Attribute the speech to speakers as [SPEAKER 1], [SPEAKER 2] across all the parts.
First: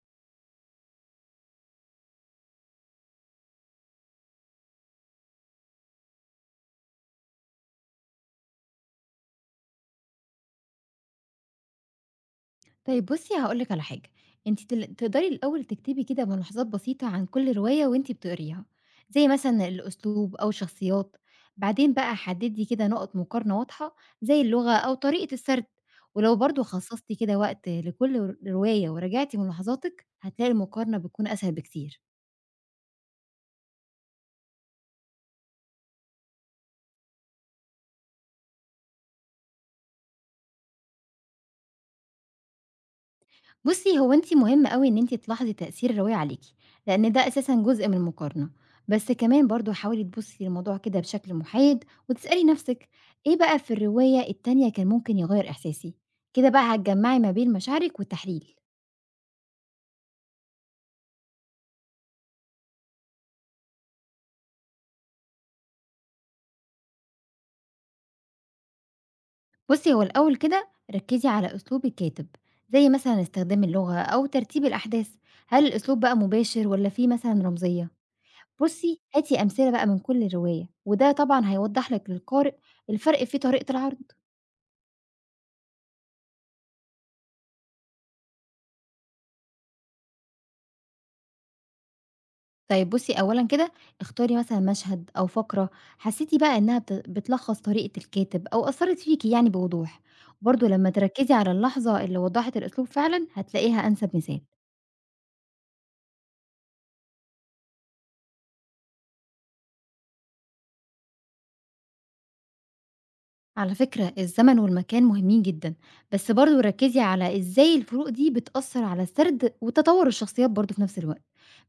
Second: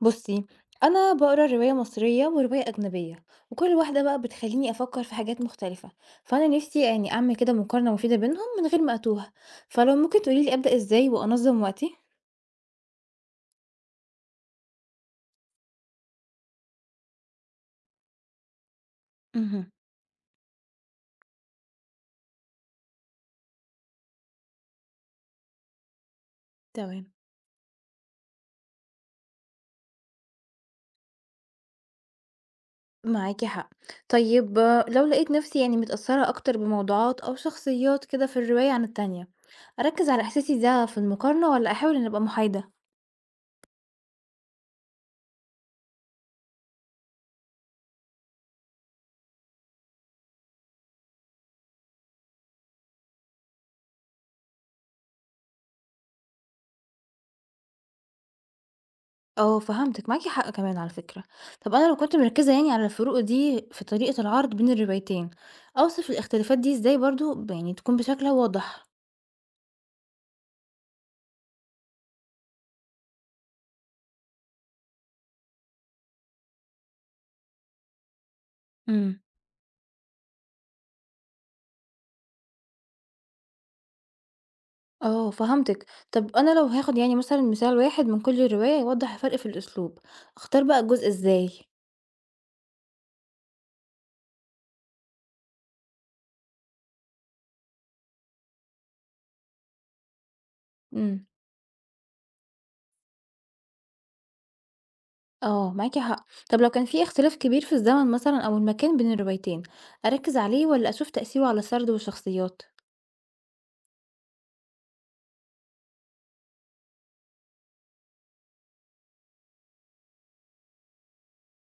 [SPEAKER 1] بصي، انا بقرا روايه مصريه وروايه اجنبيه، وكل واحده بقى بتخليني افكر في حاجات مختلفه. فانا نفسي يعني اعمل كده مقارنه مفيده بينهم من غير ما اتوه. فلو ممكن تقوليلي ابدا ازاي وانظم وقتي؟
[SPEAKER 2] طيب بُصّي هاقول لِك على حاجة، أنتِ تقدري الأول تكتبي كده ملاحظات بسيطة عن كل رواية وأنتِ بتقريها، زي مثلًا
[SPEAKER 1] امم.
[SPEAKER 2] الأسلوب أو الشخصيات، بعدين بقى حددي كده نقط مقارنة واضحة زي اللغة أو طريقة السرد، ولو برضه
[SPEAKER 1] تمام،
[SPEAKER 2] خصصتِ كده وقت لكل رواية وراجعتِ ملاحظاتِك، هتلاقي المقارنة بتكون أسهل بكتير.
[SPEAKER 1] معاكي حق. طيب آه، لو لقيت نفسي يعني متاثره اكتر بموضوعات او شخصيات كده في الروايه عن التانية، اركز على احساسي ده في المقارنه ولا احاول ان ابقى محايده؟
[SPEAKER 2] بُصّي، هو أنتِ مهم أوي إن أنتِ تلاحظي تأثير الرواية عليكِ، لإن ده أساسًا جزء من المقارنة، بس كمان برضه حاولي تبُصّي للموضوع كده بشكل محايد وتسألي نَفْسِك إيه بقى في الرواية التانية كان ممكن يغيّر إحساسي؟ كده بقى هتجمّعي ما بين مشاعرِك والتحليل.
[SPEAKER 1] آه، فهمتِك، معاكِ حق كمان على فكرة. طب أنا لو كنت مركّزة يعني على الفروق دي في طريقة العرض بين الروايتين، أوصف الاختلافات دي إزاي برضه يعني تكون بشكل واضح؟
[SPEAKER 2] بُصّي، هو الأول كده ركّزي على أسلوب الكاتب، زي مثلًا استخدام اللغة أو ترتيب الأحداث، هل الأسلوب بقى مباشر والّا في مثلًا رمزية؟ بُصّي،
[SPEAKER 1] امم.
[SPEAKER 2] هاتي أمثلة بقى من كل رواية، وده طبعًا هيوضّح لِك للقارئ الفرق في طريقة العرض.
[SPEAKER 1] آه، فهمتِك. طب أنا لو هاخد يعني مثلًا مثال واحد من كل رواية يوضّح الفرق في الأسلوب، أختار بقى الجزء إزاي؟
[SPEAKER 2] طيب بُصّي، أولًا كده اختاري مثلًا مشهد أو فقرة حسّيتِ بقى إنها بتلخّص طريقة الكاتب أو أثّرت فيكِ يعني بوضوح، وبرضه لمّا
[SPEAKER 1] امم.
[SPEAKER 2] تركّزي على اللحظة اللي وضّحت الأسلوب فعلًا هتلاقيها أنسب مثال.
[SPEAKER 1] آه، معاكِ حق. طب لو كان في اختلاف كبير في الزمن مثلًا أو المكان بين الروايتين، أركّز عليه والّا أشوف تأثيره على السرد والشخصيات؟
[SPEAKER 2] على فكرة الزمن والمكان مهمين جدًا، بس برضه ركّزي على إزاي الفروق دي بتأثّر على السرد وتطوّر الشخصيات برضه في نفس الوقت.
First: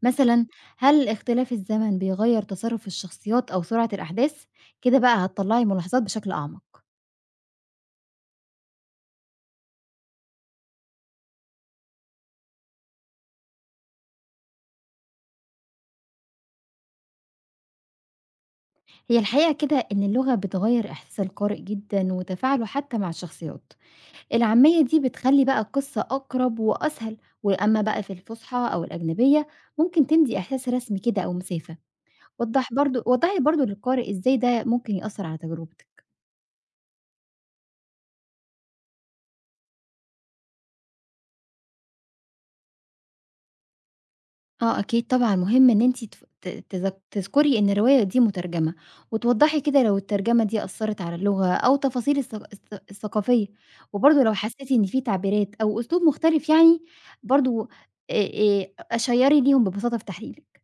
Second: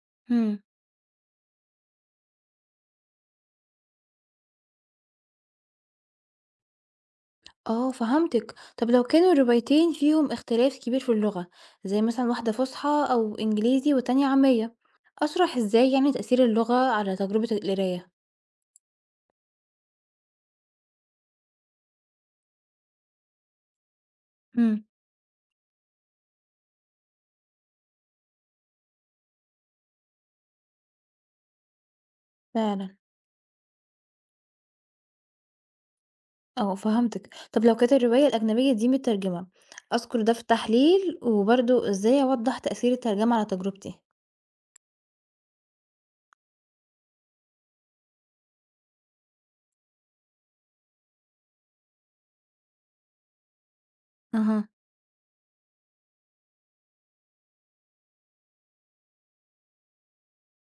[SPEAKER 2] مثلًا
[SPEAKER 1] امم.
[SPEAKER 2] هل اختلاف الزمن بيغيّر تصرُّف الشخصيات أو سرعة الأحداث؟ كده بقى هتطلّعي ملاحظات بشكل أعمق.
[SPEAKER 1] آه، فهمتِك، طب لو كانوا الروايتين فيهم اختلاف كبير في اللغة، زي مثلًا واحدة فصحى أو إنجليزي والتانية عامية، أشرح إزاي يعني تأثير اللغة على تجربة القراية؟
[SPEAKER 2] هي الحقيقة كده إن اللغة بتغير إحساس القارئ جدا وتفاعله حتى مع الشخصيات. العامية
[SPEAKER 1] امم.
[SPEAKER 2] دي بتخلي بقى القصة أقرب وأسهل، وأما بقى في الفصحى أو الأجنبية ممكن تدي إحساس رسمي كده أو مسافة.
[SPEAKER 1] فعلًا.
[SPEAKER 2] وضحي برضو للقارئ إزاي ده ممكن يأثر على تجربته.
[SPEAKER 1] آه، فهمتِك، طب لو كانت الرواية الأجنبية دي مترجمة، أذكر ده في التحليل وبرضه إزاي أوضح تأثير الترجمة على تجربتي؟
[SPEAKER 2] آه أكيد طبعًا، مهم إن أنتِ تف ت تذك تذكري إن الرواية دي مترجمة، وتوضّحي كده لو الترجمة دي أثّرت على اللغة أو تفاصيل الثقافية، وبرضه لو
[SPEAKER 1] اها.
[SPEAKER 2] حسيتِ إن في تعبيرات أو أسلوب مختلف يعني برضه آآ شيّري ليهم ببساطة في تحليلِك.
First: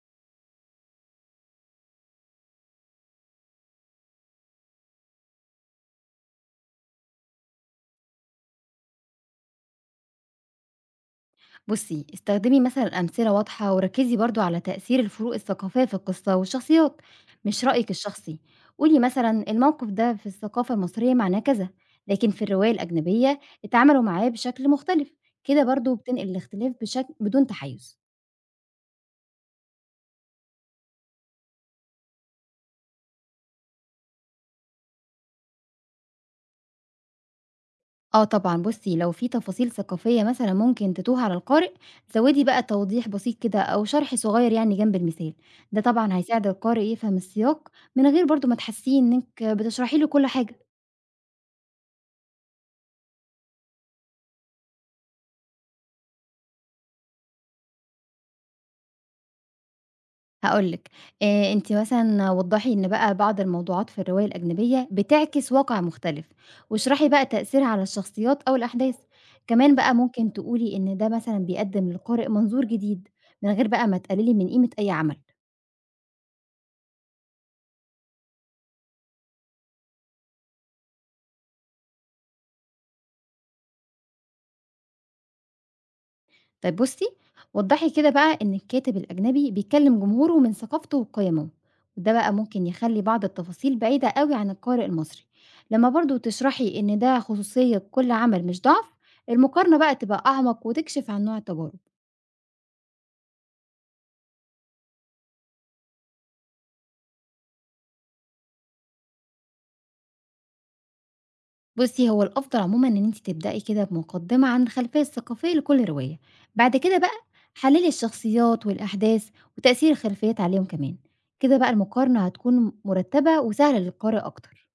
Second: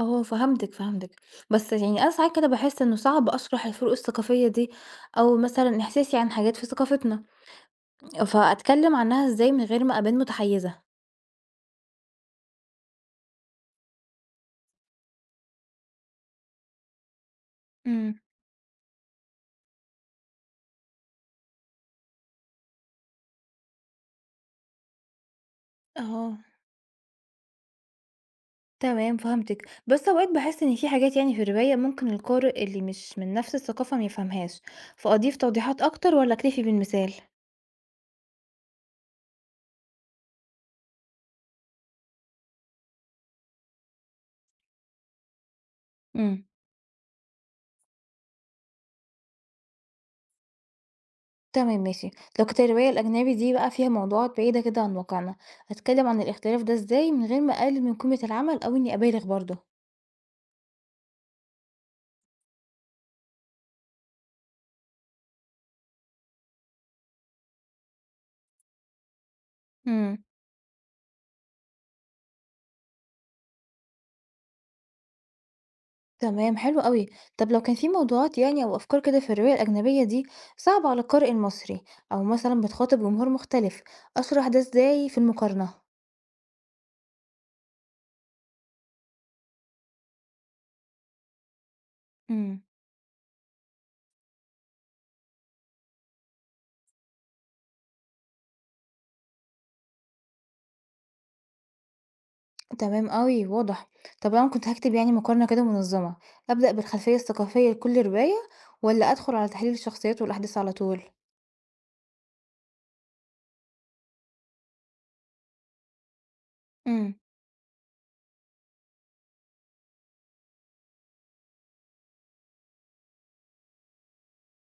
[SPEAKER 1] اه، فهمتِك فهمتِك. بس يعني انا ساعات كده بحس انه صعب اشرح الفروق الثقافية دي او مثلا احساسي عن حاجات في ثقافتنا، فأتكلّم عنها إزاي من غير ما أبان متحيّزة؟
[SPEAKER 2] بُصّي، استخدمي مثلًا أمثلة واضحة وركّزي برضه على تأثير الفروق الثقافية في القصة والشخصيات، مش رأيِك
[SPEAKER 1] إمم.
[SPEAKER 2] الشخصي. قولي مثلًا الموقف ده في الثقافة المصرية معناه كذا، لكن في الرواية الأجنبية اتعاملوا معاه بشكل مختلف، كده برضه بتنقل
[SPEAKER 1] آه،
[SPEAKER 2] الاختلاف بشكل بدون تحيُّز.
[SPEAKER 1] تمام فهمتِك، بس أوقات باحس إن في حاجات يعني في الرواية ممكن القارئ اللي مش من نفس الثقافة ما يفهمهاش، فأضيف توضيحات أكتر والّا أكتفي بالمثال؟
[SPEAKER 2] آه طبعًا بُصّي، لو في تفاصيل ثقافية مثلًا ممكن تتوه على القارئ، زوّدي بقى توضيح بسيط كده أو شرح صغير يعني جنب المثال، ده طبعًا
[SPEAKER 1] إمم.
[SPEAKER 2] هيساعد القارئ يفهم السياق من غير برضه ما تحسّيه إنِّك بتشرحي له كل حاجة.
[SPEAKER 1] تمام ماشي، لو كانت الرواية الأجنبي دي بقى فيها موضوعات بعيدة كده عن واقعنا، أتكلّم عن الاختلاف ده إزاي من غير ما أقلل من قيمة العمل أو إني أبالغ برضه؟
[SPEAKER 2] هاقول لِك، أنتِ مثلًا وضّحي إن بقى بعض الموضوعات في الرواية الأجنبية بتعكس واقع مختلف، واشرحي بقى تأثيرها على الشخصيات أو الأحداث، كمان بقى
[SPEAKER 1] إمم.
[SPEAKER 2] ممكن تقولي إن ده مثلًا بيقدّم للقارئ منظور جديد، من غير بقى ما تقللي من قيمة أي عمل.
[SPEAKER 1] تمام حلو قوي. طب لو كان في موضوعات يعني او افكار كده في الرواية الأجنبية دي صعبة على القارئ المصري او مثلا بتخاطب جمهور مختلف، اشرح ده ازاي في المقارنة؟
[SPEAKER 2] طيب بُصّي، وضّحي كده بقى إن الكاتب الأجنبي بيكلّم جمهوره من ثقافته وقيمه، وده بقى
[SPEAKER 1] امم.
[SPEAKER 2] ممكن يخلّي بعض التفاصيل بعيدة أوي عن القارئ المصري، لمّا برضه تشرحي إن ده خصوصية كل عمل مش ضعف، المقارنة بقى تبقى أعمق وتكشف عن نوع التجارب.
[SPEAKER 1] تمام قوي واضح. طب لو انا كنت هكتب يعني مقارنة كده منظمة، أبدأ بالخلفية الثقافية لكل رواية ولا ادخل على تحليل الشخصيات والأحداث على طول؟
[SPEAKER 2] بُصّي، هو الأفضل عمومًا إن أنتِ تبدئي كده بمقدمة عن الخلفية الثقافية لكل رواية، بعد كده
[SPEAKER 1] امم.
[SPEAKER 2] بقى حلّلي الشخصيات والأحداث وتأثير الخلفيات عليهم كمان، كده بقى المقارنة هتكون مرتبة وسهلة للقارئ أكتر.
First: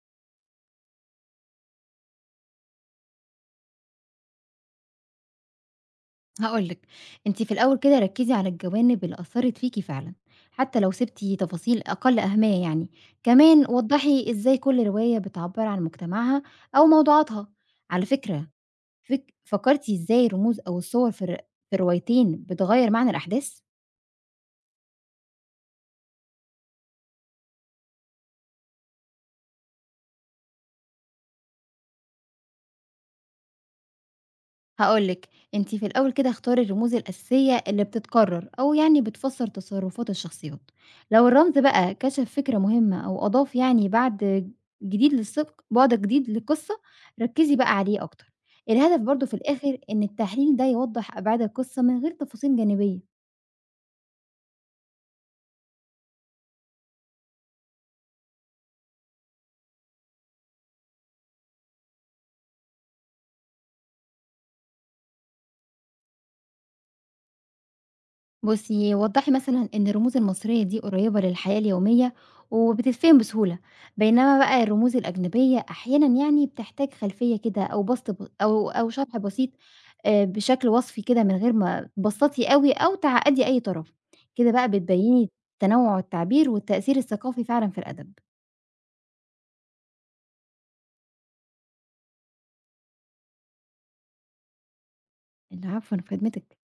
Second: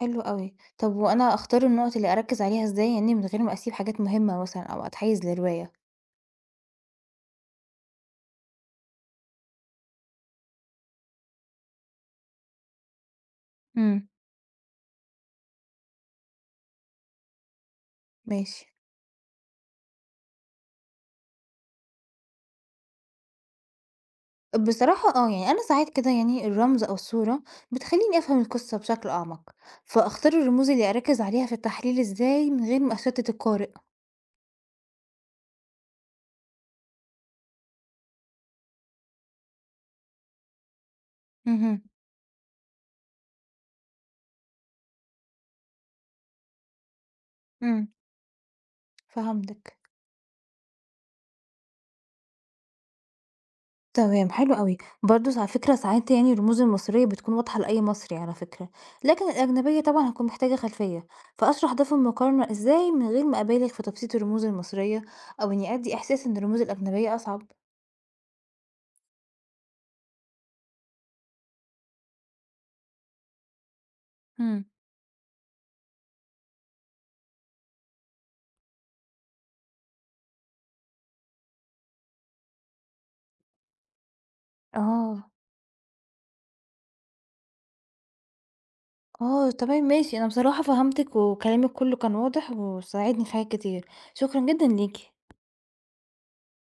[SPEAKER 1] حلو قوي. طب وانا اختار النقط اللي اركز عليها ازاي يعني من غير ما اسيب حاجات مهمة مثلا او اتحيز لرواية؟
[SPEAKER 2] هاقول لِك، أنتِ في الأول كده ركّزي على الجوانب اللي أثّرت فيكِ فعلًا، حتى لو سِبتِ تفاصيل أقل أهمية يعني، كمان
[SPEAKER 1] امم.
[SPEAKER 2] وضّحي إزاي كل رواية بتعبّر عن مجتمعها أو موضوعاتها، على فكرة
[SPEAKER 1] ماشي.
[SPEAKER 2] فكرتِ إزاي الرموز أو الصور في الروايتين بتغيّر معنى الأحداث؟
[SPEAKER 1] بصراحة آه، يعني أنا ساعات كده يعني الرمز أو الصورة بتخليني أفهم القصة بشكل أعمق، فأختار الرموز اللي أركز عليها في التحليل إزاي من غير ما أشتت القارئ؟
[SPEAKER 2] هاقول لِك، أنتِ في الأول كده اختاري الرموز الأساسية اللي بتتكرر أو يعني بتفسّر تصرفات الشخصيات، لو الرمز
[SPEAKER 1] امم.
[SPEAKER 2] بقى كشف فكرة مهمة أو أضاف يعني بعد جديد للقصة، ركّزي بقى
[SPEAKER 1] امم.
[SPEAKER 2] عليه أكتر، الهدف برضه في الآخر
[SPEAKER 1] فهمتك.
[SPEAKER 2] إن التحليل ده يوضّح أبعاد القصة من غير تفاصيل جانبية.
[SPEAKER 1] تمام حلو قوي. برضو على فكرة ساعات يعني الرموز المصرية بتكون واضحة لأي مصري على فكرة، لكن الأجنبية طبعا هتكون محتاجة خلفية، فأشرح ده في المقارنة إزاي من غير ما أبالغ في تبسيط الرموز المصرية أو إني أدي إحساس إن الرموز الأجنبية أصعب؟
[SPEAKER 2] بُصّي، وضّحي مثلًا إن الرموز المصرية دي قريّبة للحياة اليومية وبتتفهم بسهولة، بينما بقى
[SPEAKER 1] مم.
[SPEAKER 2] الرموز الأجنبية أحيانًا يعني بتحتاج خلفية كده أو بسط ب أو أو شرح بسيط بشكل وصفي كده من غير ما تبسّطي أوي أو تعقّدي أي طرف، كده بقى
[SPEAKER 1] اه.
[SPEAKER 2] بتبيّني تنوُع التعبير والتأثير الثقافي فعلًا في الأدب.
[SPEAKER 1] آه، تمام ماشي، أنا بصراحة فهمتِك وكلامِك كُلّه كان واضح وساعدني في حاجات كتير، شكرًا جدًا ليكِ.
[SPEAKER 2] العفو، أنا في خدمتِك.